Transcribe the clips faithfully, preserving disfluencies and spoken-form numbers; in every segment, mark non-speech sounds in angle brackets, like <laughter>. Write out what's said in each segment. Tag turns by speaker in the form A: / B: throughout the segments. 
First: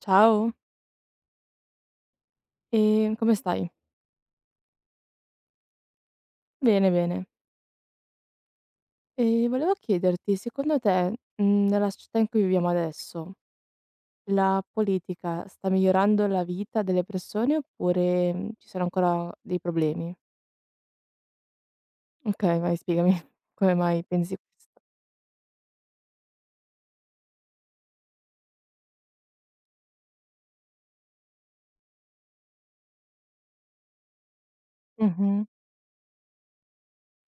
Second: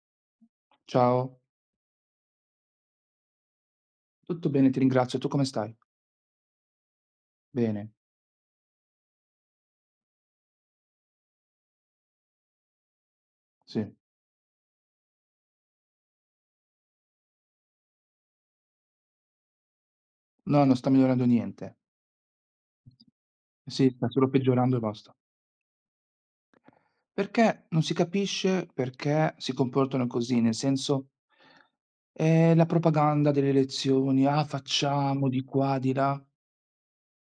A: Ciao,
B: Ciao,
A: ehm, come stai?
B: tutto bene, ti ringrazio. Tu come stai?
A: Bene, bene.
B: Bene,
A: Ehm, volevo chiederti, secondo te, mhmm, nella società in cui viviamo adesso,
B: sì.
A: la politica sta migliorando la vita delle persone oppure, mhmm, ci sono ancora dei problemi?
B: No, non sta migliorando niente.
A: Okay, vai spiegami <laughs> come
B: Sì,
A: mai
B: sta solo
A: pensi
B: peggiorando e
A: questo.
B: basta. Perché non si capisce perché si comportano così, nel senso, ehm, la propaganda delle elezioni: "Ah, facciamo di
A: Mh-mh.
B: qua, di là."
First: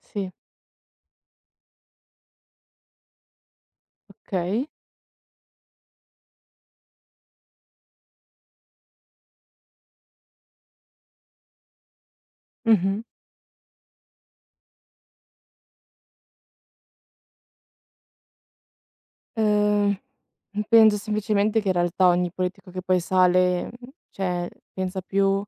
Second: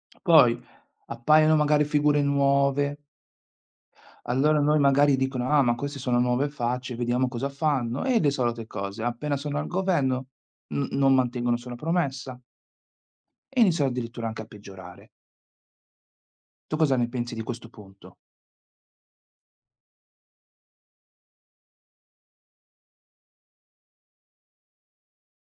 A: Sì,
B: Poi appaiono magari figure nuove, allora
A: okay.
B: noi magari dicono: "Ah, ma queste sono nuove facce, vediamo cosa fanno." E le solite cose. Appena sono al governo n non mantengono nessuna promessa.
A: Mh-mh.
B: E iniziò addirittura anche a peggiorare. Tu cosa ne pensi di questo punto?
A: Ehm, Penso semplicemente che in realtà ogni politico che poi sale, mhmm, cioè pensa più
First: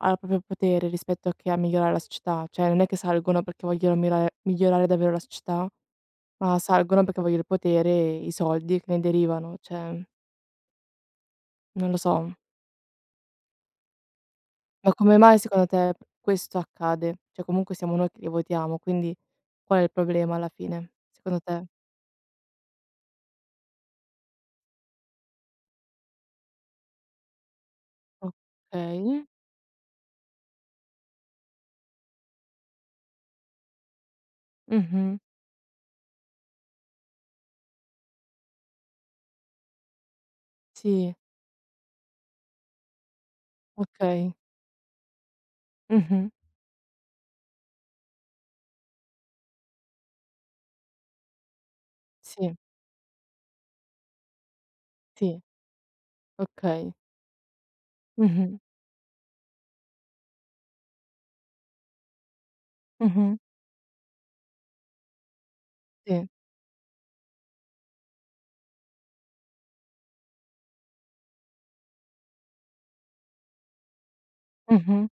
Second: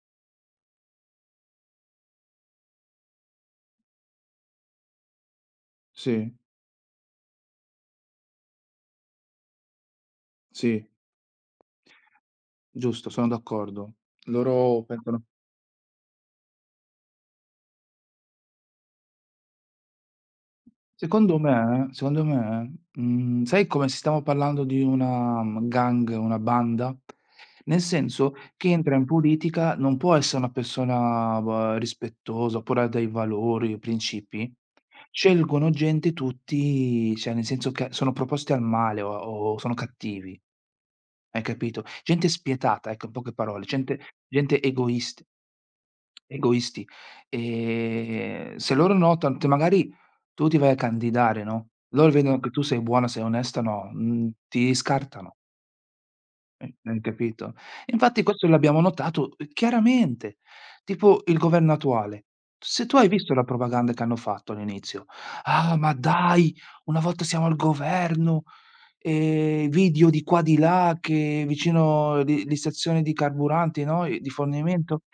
A: al proprio potere rispetto a che a migliorare la società. Cioè, non è che salgono perché vogliono mirare migliorare davvero la società,
B: Sì,
A: ma salgono perché vogliono il potere e i soldi che ne derivano. Cioè,
B: sì,
A: non lo so.
B: giusto, sono d'accordo. Loro
A: Ma come
B: pensano
A: mai secondo te questo accade? Cioè, comunque siamo noi che li votiamo, quindi qual è il problema alla fine,
B: Secondo
A: secondo te?
B: me secondo me, mhmm, sai, come se stiamo parlando di una, mhmm, gang, una banda? Nel senso, chi entra in
A: Okay.
B: politica non può essere una persona va rispettosa, oppure ha dei valori, principi.
A: Mh-mh.
B: Scelgono gente tutti cioè nel senso che sono proposti al male o o sono cattivi.
A: Sì,
B: Hai capito? Gente spietata, ecco, in poche parole, gente
A: okay.
B: gente egoist
A: Mh-mh.
B: egoisti. Ehm, se loro notano te, magari tu ti vai a candidare, no, loro vedono che
A: Sì,
B: tu sei buona, sei onesta, no, mhmm, ti scartano,
A: sì,
B: hai
A: okay.
B: hai capito? Infatti questo
A: Mh-mh.
B: l'abbiamo notato, uhm, chiaramente. Tipo il governo attuale. Se tu hai visto
A: Mh-mh.
B: la propaganda che hanno fatto all'inizio: "Ah, ma
A: Sì.
B: dai, una volta siamo al governo, Ehm, video di qua di là che vicino le le stazioni di carburanti, no, e di fornimento,
A: Mh-mh.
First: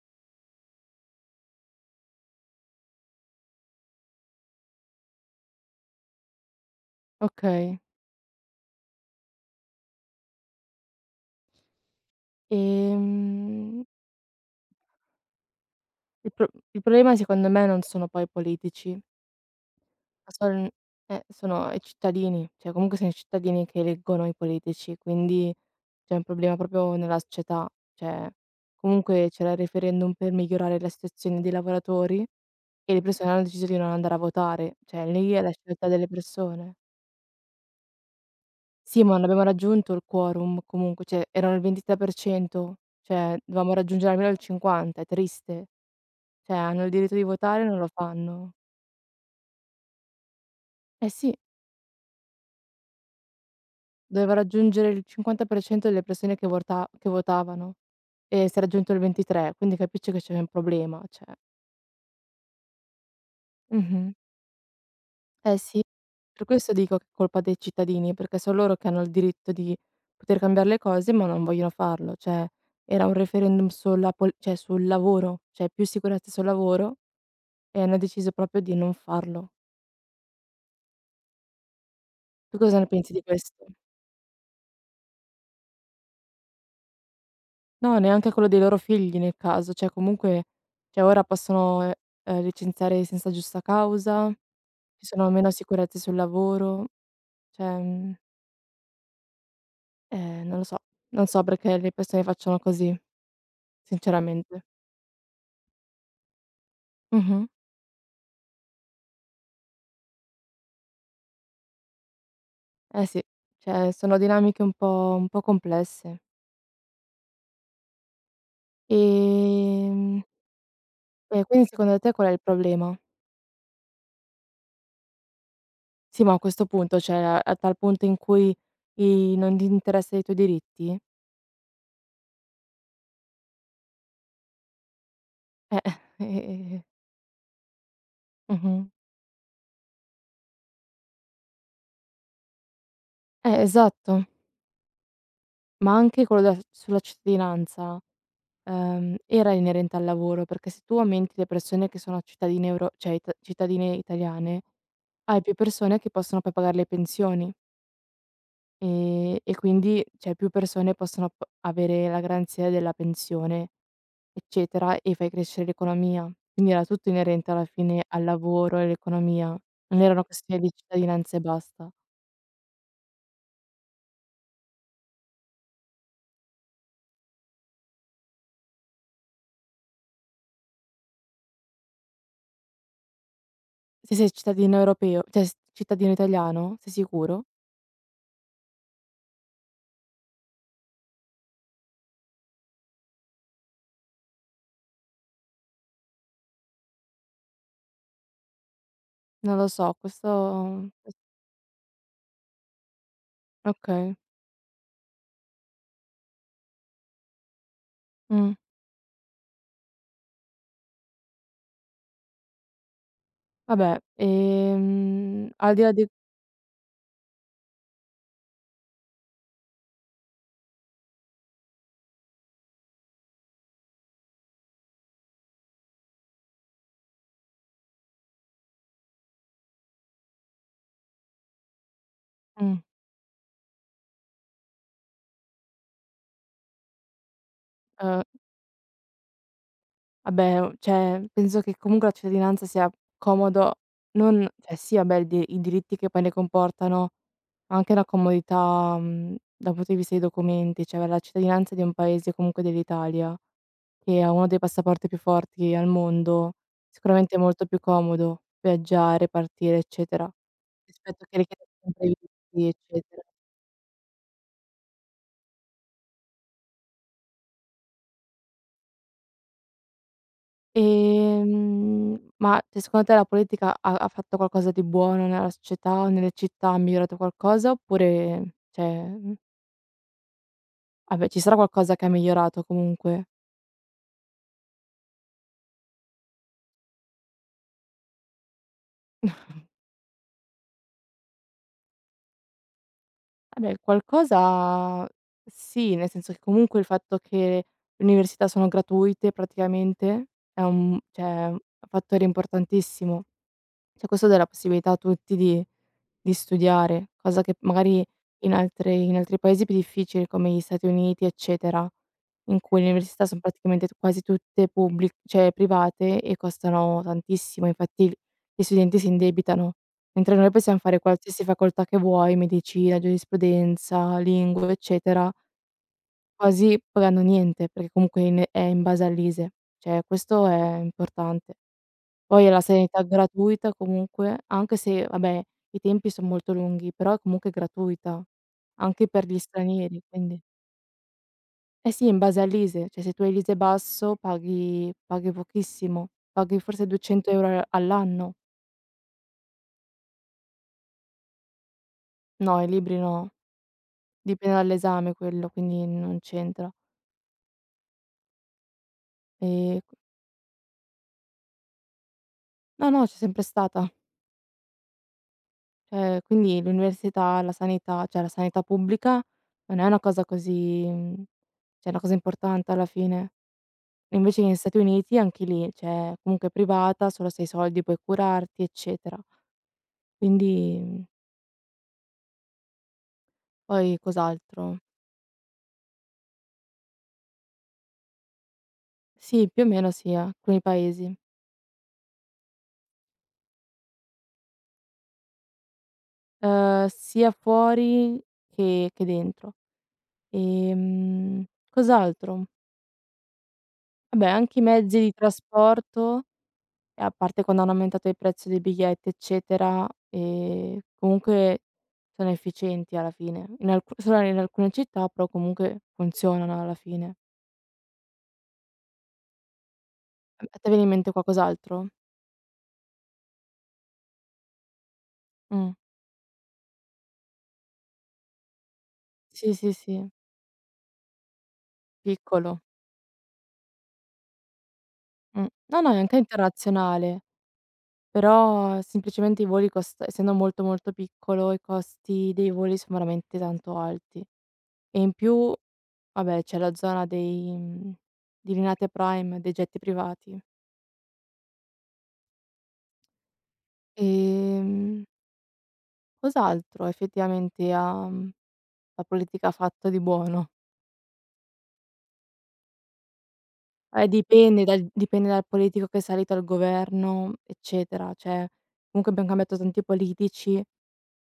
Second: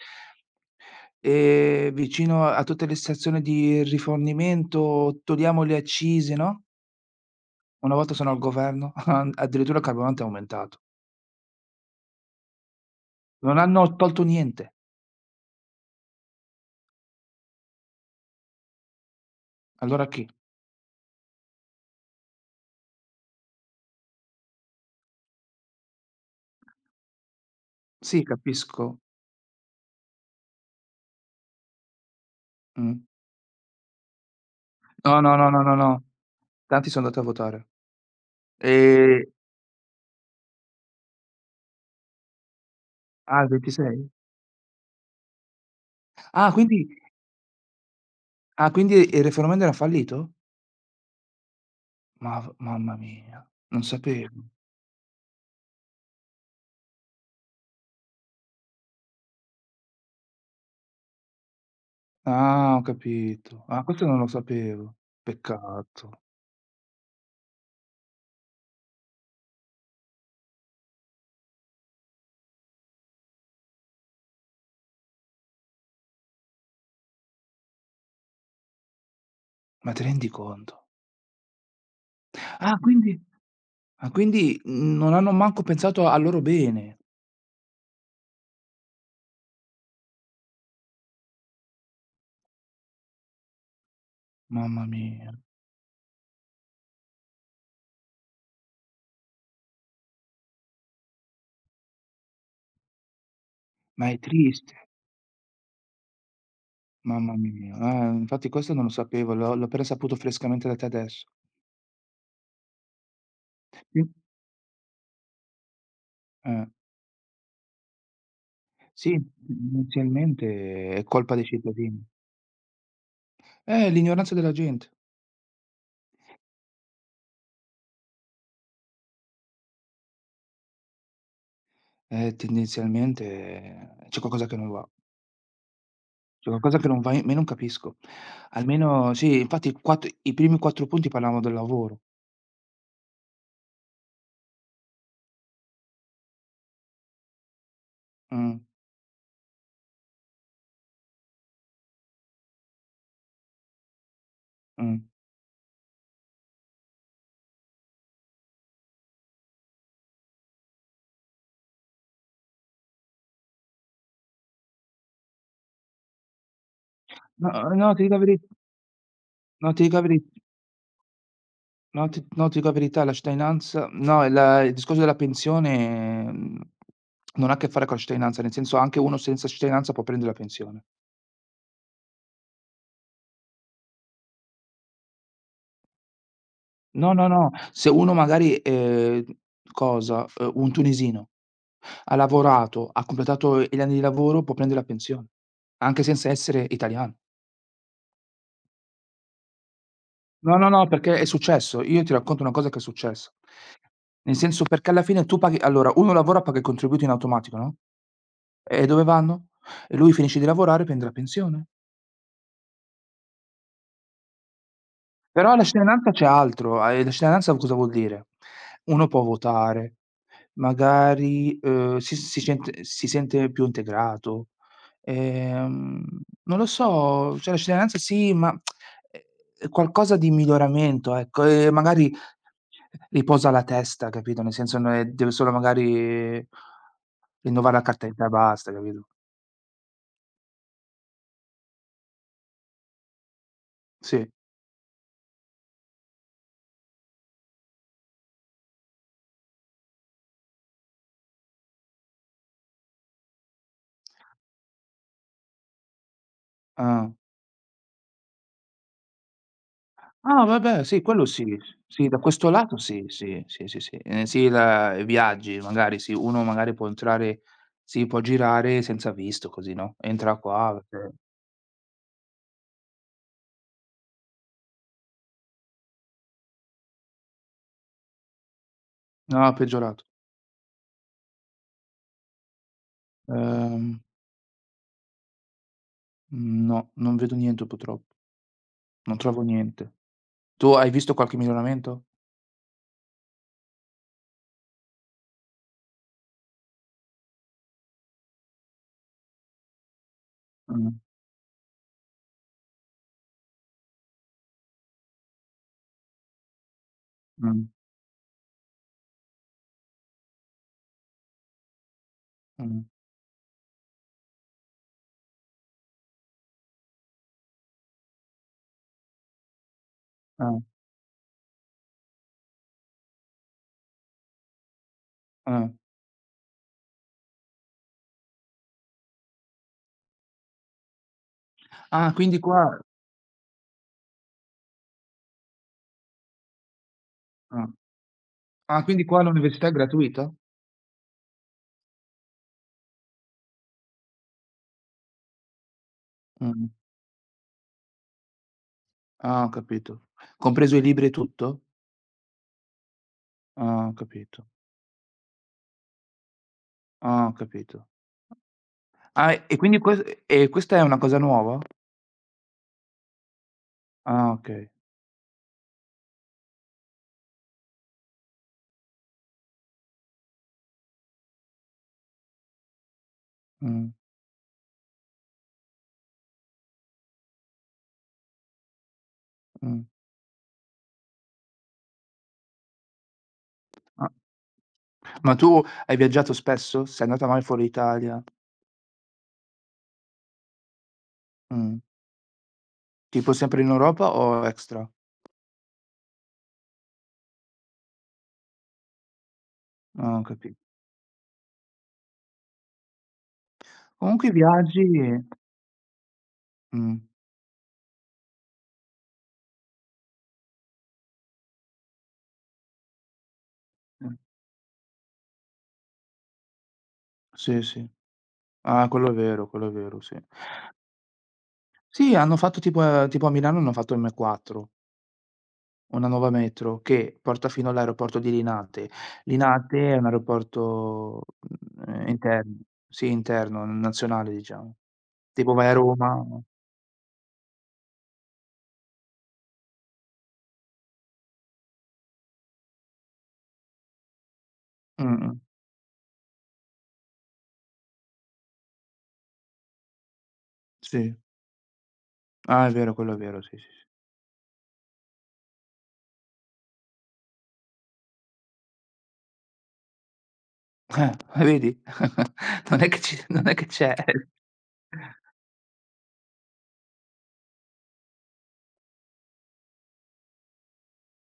B: ehm, vicino a tutte le stazioni di rifornimento togliamo le accise, no,
A: Okay.
B: una volta sono al governo, <laughs> addirittura il carburante è aumentato. Non
A: Ehm
B: hanno tolto niente.
A: Il pro il problema secondo me non sono poi i politici,
B: Allora chi?
A: ma son eh, sono i cittadini, cioè comunque sono i cittadini che eleggono i politici, quindi c'è un problema proprio nella società.
B: Sì,
A: Cioè,
B: capisco.
A: comunque c'era il referendum per migliorare la situazione dei lavoratori e
B: Mh.
A: le persone hanno deciso di non andare a votare, cioè
B: No,
A: lì
B: no,
A: è
B: no,
A: la
B: no, no,
A: scelta
B: no.
A: delle persone.
B: Tanti sono andati a votare.
A: Sì, ma
B: Ehm
A: non abbiamo raggiunto il quorum comunque, cioè erano il ventitré per cento, cioè
B: ah, il
A: dovevamo
B: ventisei?
A: raggiungere almeno il cinquanta, è triste.
B: Ah,
A: Cioè hanno
B: quindi
A: il diritto di votare e non lo fanno.
B: ah, quindi il referendum era fallito?
A: Eh sì.
B: Ma mamma mia, non
A: Doveva
B: sapevo.
A: raggiungere il cinquanta per cento delle persone che vorta che votavano e si è raggiunto il ventitré, quindi capisci che c'è un problema, cioè.
B: Ah, ho capito. Ah, questo
A: Mh-mh.
B: non lo sapevo.
A: Eh sì,
B: Peccato.
A: per questo dico che è colpa dei cittadini, perché son loro che hanno il diritto di poter cambiare le cose, ma non vogliono farlo. Cioè, era un referendum sulla pol cioè sul lavoro, cioè più sicurezza sul lavoro e hanno deciso proprio di non farlo.
B: Ma ti rendi conto?
A: Tu
B: Ah,
A: cosa ne pensi
B: quindi
A: di questo?
B: ah, quindi non hanno manco pensato al loro bene.
A: No, neanche quello dei loro figli nel caso, cioè comunque cioè ora possono, ehm, ehm, licenziare senza giusta causa,
B: Mamma
A: ci sono
B: mia,
A: meno sicurezze sul lavoro, cioè, mhmm, ehm, non lo so, non so perché le persone facciano così,
B: ma è
A: sinceramente.
B: triste. Mamma
A: Mh-mh.
B: mia. Eh, infatti questo non lo sapevo, l'ho l'ho appena saputo frescamente da te adesso.
A: Eh sì, cioè
B: Sì.
A: sono dinamiche un po' un po' complesse.
B: Eh. Sì,
A: Ehm,
B: tendenzialmente è colpa dei
A: e quindi secondo
B: cittadini.
A: te qual è il problema?
B: Eh, l'ignoranza della gente.
A: Sì, ma a questo punto, cioè a a tal punto in cui i non ti interessa i tuoi diritti?
B: Eh, tendenzialmente eh, c'è qualcosa che non va.
A: Eh, <laughs> eh,
B: C'è
A: eh,
B: qualcosa
A: eh.
B: che non va in me, non capisco.
A: Mh-mh.
B: Almeno sì, infatti il quatt i primi quattro punti parlavano del lavoro.
A: Eh, esatto. Ma anche quello della sulla cittadinanza,
B: Mh,
A: ehm, era inerente al lavoro, perché se tu aumenti le persone che sono cittadine euro cioè it cittadine italiane,
B: mh.
A: hai più persone che possono poi pagare le pensioni, ehm, e quindi, cioè, più persone possono p avere la garanzia della pensione, eccetera, e fai crescere l'economia. Quindi era tutto
B: No,
A: inerente alla
B: uhm, no, ti
A: fine
B: dico la
A: al
B: veri
A: lavoro e all'economia.
B: no, ti dico
A: Non
B: la
A: era
B: veri
A: una questione di cittadinanza e basta.
B: no, ti no, ti dico la verità, la cittadinanza no, il il discorso della pensione, mhmm, non ha a che fare con la cittadinanza, nel senso anche uno senza cittadinanza può prendere la pensione.
A: Se sei cittadino europeo cioè s cittadino italiano, sei
B: No, no,
A: sicuro?
B: no, se uno magari, ehm, cosa, uhm, un tunisino, ha lavorato, ha completato gli anni di lavoro, può prendere la pensione, anche senza essere italiano.
A: Non lo so,
B: No, no, no,
A: questo ques
B: perché è successo. Io ti racconto una cosa che è successa.
A: okay.
B: Nel senso, perché alla fine tu paghi, allora, uno lavora, paga i contributi in automatico, no,
A: Mh.
B: e dove vanno? E lui finisce di lavorare, prende la pensione.
A: Vabbè, ehm,
B: Però la
A: al di là di
B: cittadinanza c'è altro, ehm, la cittadinanza cosa vuol dire? Uno può votare, magari, uhm, si si sente si sente più integrato, ehm, non lo so, cioè la cittadinanza sì, ma è qualcosa di miglioramento, ecco, e magari
A: mh,
B: riposa la testa, capito, nel senso non è deve solo magari rinnovare la carta
A: uhm
B: d'identità e basta, capito?
A: Vabbè, uhm, cioè, penso che comunque la cittadinanza sia comodo
B: Sì,
A: non cioè sì, vabbè, il di i diritti che poi ne comportano, ma anche la comodità, mhmm, dal punto di vista dei documenti, cioè avere la cittadinanza di un paese, comunque dell'Italia, che ha uno dei passaporti più forti al mondo,
B: ah.
A: sicuramente è molto più comodo viaggiare, partire, eccetera,
B: Ah vabbè, sì, quello
A: rispetto che
B: sì,
A: richiedere
B: sì, da questo
A: imprevisti,
B: lato sì,
A: eccetera.
B: sì, sì, sì, sì. Ehm, sì, la i viaggi magari sì, uno magari può entrare, sì, può girare senza visto così, no, entra qua perché
A: Ehm, ma cioè secondo te la politica ha ha fatto qualcosa di buono nella società, o nelle città, ha migliorato qualcosa oppure cioè, mhmm,
B: no, è peggiorato.
A: vabbè ci sarà qualcosa che ha migliorato comunque.
B: Ehm, no, non vedo niente purtroppo, non trovo
A: <laughs>
B: niente. Tu hai visto qualche miglioramento?
A: Vabbè qualcosa sì, nel senso che comunque il fatto che le università sono gratuite praticamente è
B: Mh,
A: un cioè, un fattore importantissimo. Cioè questo dà la possibilità a tutti di di studiare, cosa che
B: mh,
A: magari in altre in altri paesi più difficili come gli Stati Uniti, eccetera, in cui
B: mh,
A: le università son praticamente t quasi tutte publi cioè private e costano tantissimo, infatti l gli studenti si indebitano, mentre noi
B: ah,
A: possiamo fare qualsiasi facoltà che vuoi, medicina, giurisprudenza, lingue, eccetera,
B: ah.
A: quasi pagando niente, perché comunque in è in base all'ISEE. Cioè questo è importante.
B: Ah, quindi
A: Poi è la
B: qua
A: sanità gratuita comunque, anche se vabbè i tempi son molto lunghi, però è comunque
B: ah,
A: gratuita,
B: ah, quindi
A: anche
B: qua
A: per gli
B: l'università è
A: stranieri,
B: gratuita?
A: quindi eh sì, in base all'ISEE, cioè se tu hai l'ISEE basso paghi paghi pochissimo, paghi
B: Mh,
A: forse duecento € al all'anno.
B: ah, ho capito. Compreso i libri e tutto?
A: No, i libri no,
B: Ah, ho capito.
A: dipende dall'esame quello, quindi non c'entra.
B: Ah, ho capito. Ah, e quindi
A: Ehm,
B: ques e questa è una cosa nuova?
A: no, no, c'è sempre stata.
B: Ah, okay.
A: Cioè quindi l'università, la sanità, cioè la sanità pubblica non è una cosa così mhmm, cioè è una cosa importante alla fine.
B: Mh,
A: Invece negli Stati Uniti anche lì, cioè comunque è privata, solo se hai i soldi puoi curarti, eccetera.
B: mh.
A: Quindi, mhmm, poi
B: Ma
A: cos'altro?
B: ma tu hai viaggiato spesso? Sei andata mai fuori Italia?
A: Sì, più o meno sì, alcuni paesi.
B: Mh. Tipo sempre in Europa o extra?
A: Uhm, sia fuori che che dentro.
B: Ah, ho capi
A: Ehm, Cos'altro? Vabbè
B: comunque i
A: anche i
B: viaggi,
A: mezzi di trasporto,
B: mh,
A: e a parte quando hanno aumentato il prezzo dei biglietti, eccetera, ehm, comunque sono efficienti alla fine. In alcu
B: mh.
A: solo in alcune città, però comunque funzionano alla fine.
B: Sì, sì. Ah, quello è vero, quello è vero, sì.
A: A a te viene in mente qualcos'altro?
B: Sì, hanno fatto tipo ehm, tipo a Milano hanno fatto M quattro.
A: Mh.
B: Una nuova metro che porta fino all'aeroporto di Linate.
A: Sì, sì,
B: Linate è un
A: sì,
B: aeroporto, mhmm, ehm, interno,
A: piccolo.
B: sì, interno, nazionale diciamo.
A: Mh.
B: Tipo vai a
A: No, no, è anche
B: Roma,
A: internazionale, però semplicemente i voli cost essendo molto, molto piccolo, i costi dei voli sono veramente tanto alti. E in
B: mh-mh,
A: più, vabbè, c'è la zona dei mhmm, di Linate Prime, dei jet privati.
B: sì. Ah, è vero, quello è vero, sì, sì, sì.
A: Ehm, Cos'altro effettivamente ha, mhmm, la politica fatto di buono?
B: Eh, vedi? <laughs> Non è che ci non è che c'è.
A: Eh, dipende dal dipende dal politico che è salito al governo, eccetera. Cioè, comunque abbiam cambiato tanti politici,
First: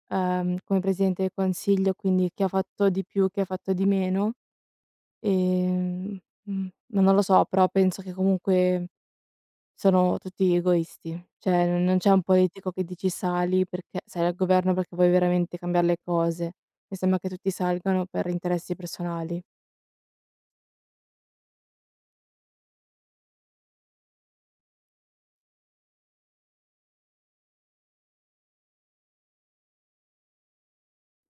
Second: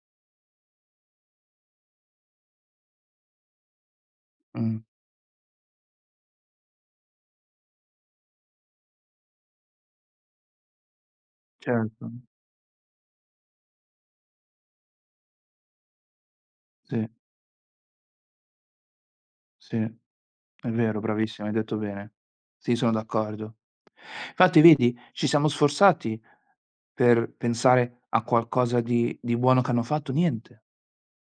A: ehm, come presidente del consiglio, quindi chi ha fatto di più, chi ha fatto di meno.
B: Mh,
A: Ehm, mhmm, ma non lo so, però penso che comunque sono tutti egoisti. Cioè, non non
B: certo.
A: c'è un politico che dici sali perché sali al governo perché vuoi veramente cambiar le cose. Mi
B: Sì,
A: sembra che tutti salgano per interessi personali.
B: sì, è vero, bravissima, hai detto bene. Sì, sono d'accordo. Infatti vedi, ci siamo sforzati per pensare a qualcosa di di buono che hanno fatto, niente.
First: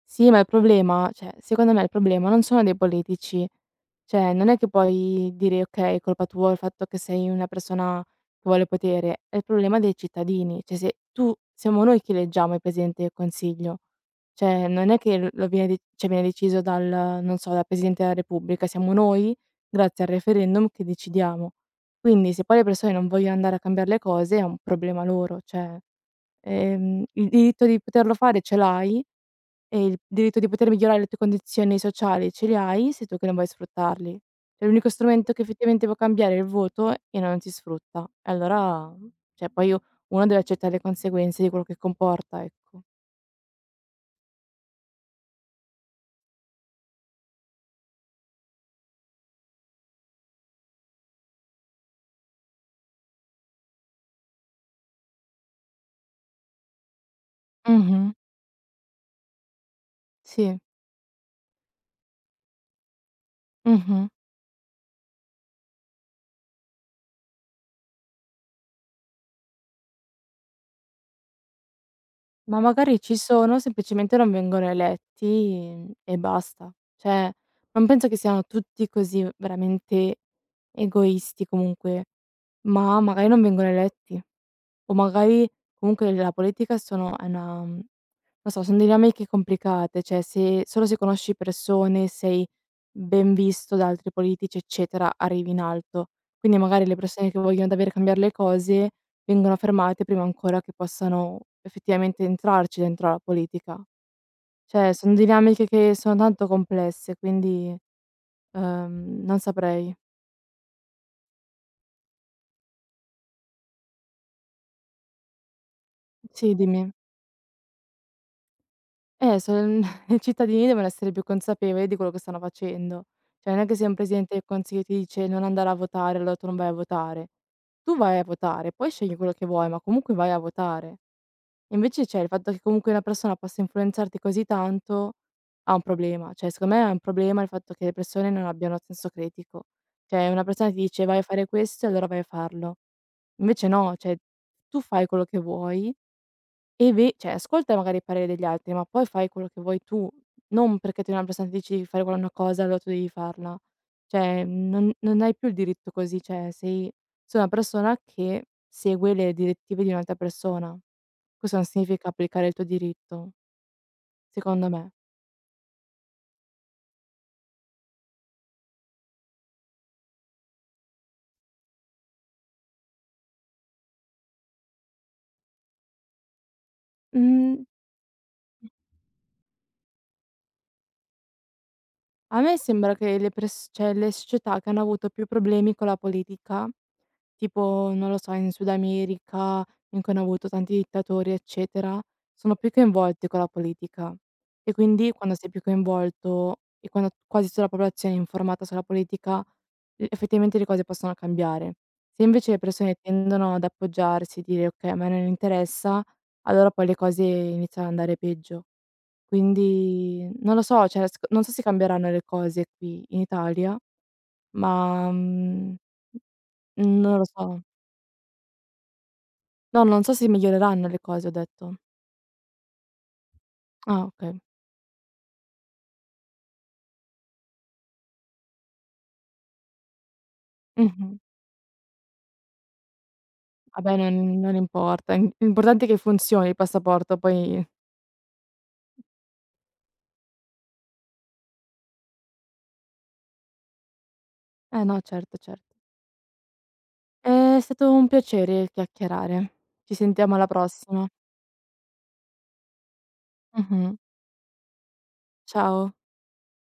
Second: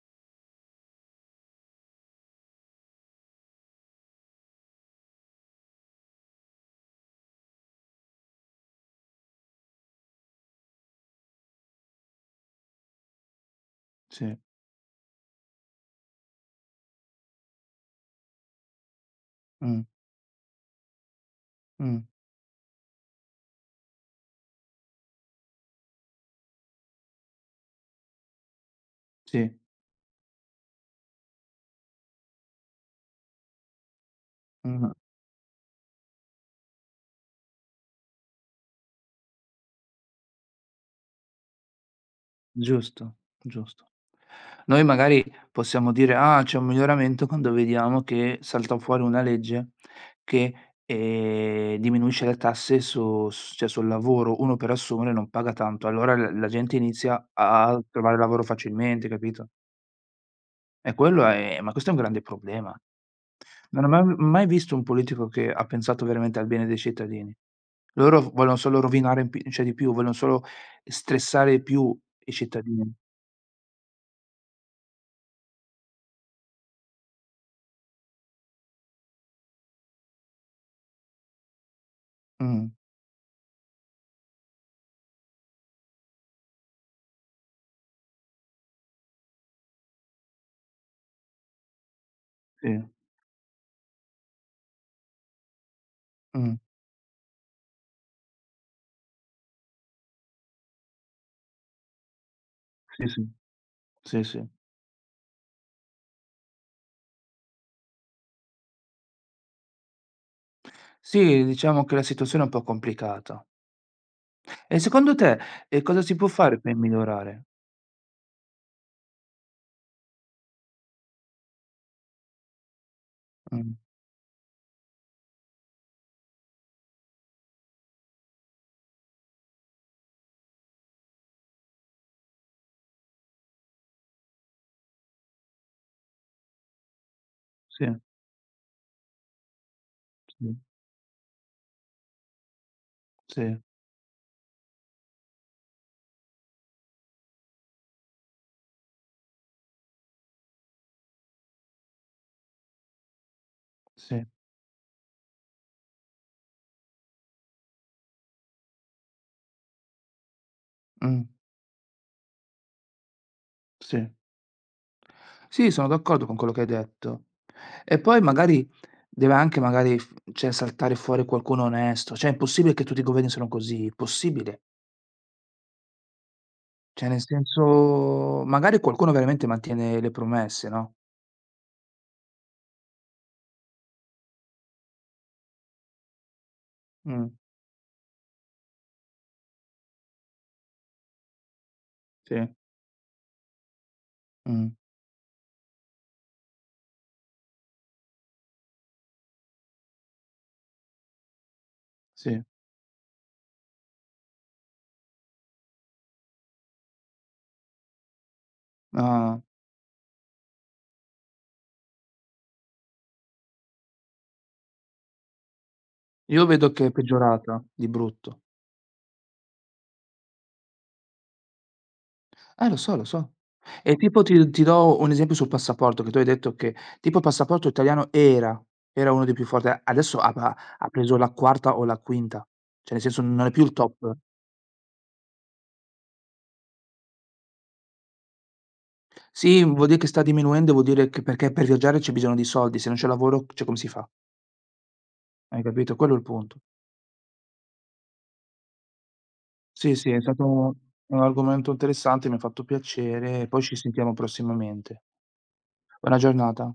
A: Sì, ma il problema cioè, secondo me il problema non sono dei politici. Cioè, non è che puoi dire: "Okay, è colpa tua il fatto che sei una persona che vuole potere." È il problema dei cittadini. Cioè, se tu siamo noi che eleggiamo il presidente del consiglio.
B: Sì,
A: Cioè, non è che l lo viene de cioè, viene deciso dal non so, dal presidente della repubblica. Siamo noi,
B: mh,
A: grazie al referendum, che decidiamo.
B: mh,
A: Quindi, se poi le persone non vogliono andare a cambiar le cose, è un problema loro. Cioè, ehm, il diritto di poterlo fare ce l'hai
B: sì,
A: e il diritto di poter migliorare le tue condizioni sociali ce li hai, sei tu che non vuoi sfruttarli. Cioè l'unico
B: mh,
A: strumento che effettivamente può cambiare è il voto e non si sfrutta. E allora cioè poi u uno deve accettare le conseguenze di quello che comporta, ecco.
B: giusto, giusto. Noi magari possiamo dire: "Ah, c'è un miglioramento" quando vediamo che salta fuori una legge che, ehm, diminuisce le tasse su s cioè sul lavoro, uno per assumere non paga tanto, allora l la gente inizia a
A: Mh-mh.
B: trovare lavoro facilmente, capito?
A: Sì.
B: E quello è ma questo è un grande problema. Non ho mai
A: Mh-mh.
B: mai visto un politico che ha pensato veramente al bene dei cittadini. Loro v vogliono solo rovinare, in pi cioè di più, vogliono solo stressare di più i
A: Ma
B: cittadini.
A: magari ci sono, semplicemente non vengono eletti e basta. Cioè, non penso che siano tutti così veramente egoisti comunque,
B: Mh,
A: ma magari non vengono eletti. O magari comunque la politica sono è una mhmm, non so, son dinamiche complicate, cioè se solo se conosci persone, sei
B: sì,
A: ben visto da altri politici, eccetera, arrivi in alto.
B: mh,
A: Quindi magari le persone che vogliono davvero cambiar le cose vengono fermate prima ancora che possano effettivamente entrarci
B: sì,
A: dentro alla
B: sì,
A: politica.
B: sì, sì.
A: Cioè son dinamiche che sono tanto complesse, quindi, ehm, non saprei.
B: Sì, diciamo che la situazione è un po' complicata. E secondo te, ehm, cosa si può
A: Sì,
B: fare per
A: dimmi.
B: migliorare?
A: Eh, son <laughs> I cittadini devono essere più consapevoli di quello che stanno facendo. Cioè, non è
B: Mh,
A: che se un presidente del consiglio ti dice: "Non andare a votare", allora tu non vai a votare. Tu vai a votare, poi scegli quello che vuoi, ma comunque vai a votare. Invece, cioè, il fatto che comunque una persona possa influenzarti così tanto ha un problema. Cioè, secondo me è un problema il fatto che
B: sì,
A: le persone non abbiano senso critico. Cioè, una
B: sì,
A: persona ti dice: "Vai a fare questo", allora vai a farlo.
B: sì,
A: Invece no, cioè tu fai quello che vuoi e beh, cioè ascolta magari il parere degli altri, ma poi fai quello che vuoi tu, non perché ti una persona ti dice di fare quella una cosa, allora tu devi farla.
B: sì,
A: Cioè non non hai più il diritto così, cioè sei sei una persona che segue le direttive di un'altra persona.
B: mh,
A: Questo non significa applicare il tuo diritto,
B: sì.
A: secondo me.
B: Sì, sono d'accordo con quello che hai detto. E poi magari deve anche magari f cioè saltare fuori qualcuno onesto, cioè è impossibile che tutti i governi sono così, impossibile. Cioè, nel
A: Mhmm
B: senso, magari qualcuno veramente mantiene le promesse, no,
A: A me sembra che le pers cioè le società che hanno avuto più problemi con la politica,
B: mh,
A: tipo, non lo so, in Sud America, in cui hanno avuto tanti dittatori, eccetera,
B: sì,
A: sono più coinvolte con la politica.
B: mh,
A: E quindi quando sei più coinvolto e quando quasi tutta la popolazione è informata sulla politica, l effettivamente le cose possono cambiare. Se
B: sì.
A: invece le persone tendono ad appoggiarsi, e dire: "Okay, a me non interessa", allora poi le cose iniziano ad andare peggio.
B: Ah,
A: Quindi non lo so, cioè sec non so se cambieranno le cose qui in Italia, ma, mhmm,
B: io vedo che è
A: non lo
B: peggiorata
A: so.
B: di brutto.
A: No, non so se miglioreranno le cose, ho detto.
B: Eh, lo so, lo so. E
A: Ah,
B: tipo ti
A: okay.
B: ti do un esempio sul passaporto, che tu hai detto che tipo il passaporto italiano era era uno dei più forti, a adesso ha pa ha preso
A: Mh-mh.
B: la quarta o la quinta, cioè nel senso non è più il
A: Vabbè,
B: top.
A: non non importa. Im l'importante è che funzioni il passaporto, poi
B: Sì, vuol dire che sta diminuendo, vuol dire che, perché per viaggiare c'è bisogno di soldi, se non c'è lavoro, cioè, come si fa?
A: eh no, certo,
B: Hai
A: certo.
B: capito? Quello è il punto.
A: È stato un piacere chiacchierare. Ci
B: Sì, sì, è
A: sentiamo
B: stato
A: alla
B: un
A: prossima.
B: un argomento interessante, mi ha fatto piacere e poi ci
A: Mh-mh.
B: sentiamo prossimamente.
A: Ciao.
B: Buona giornata.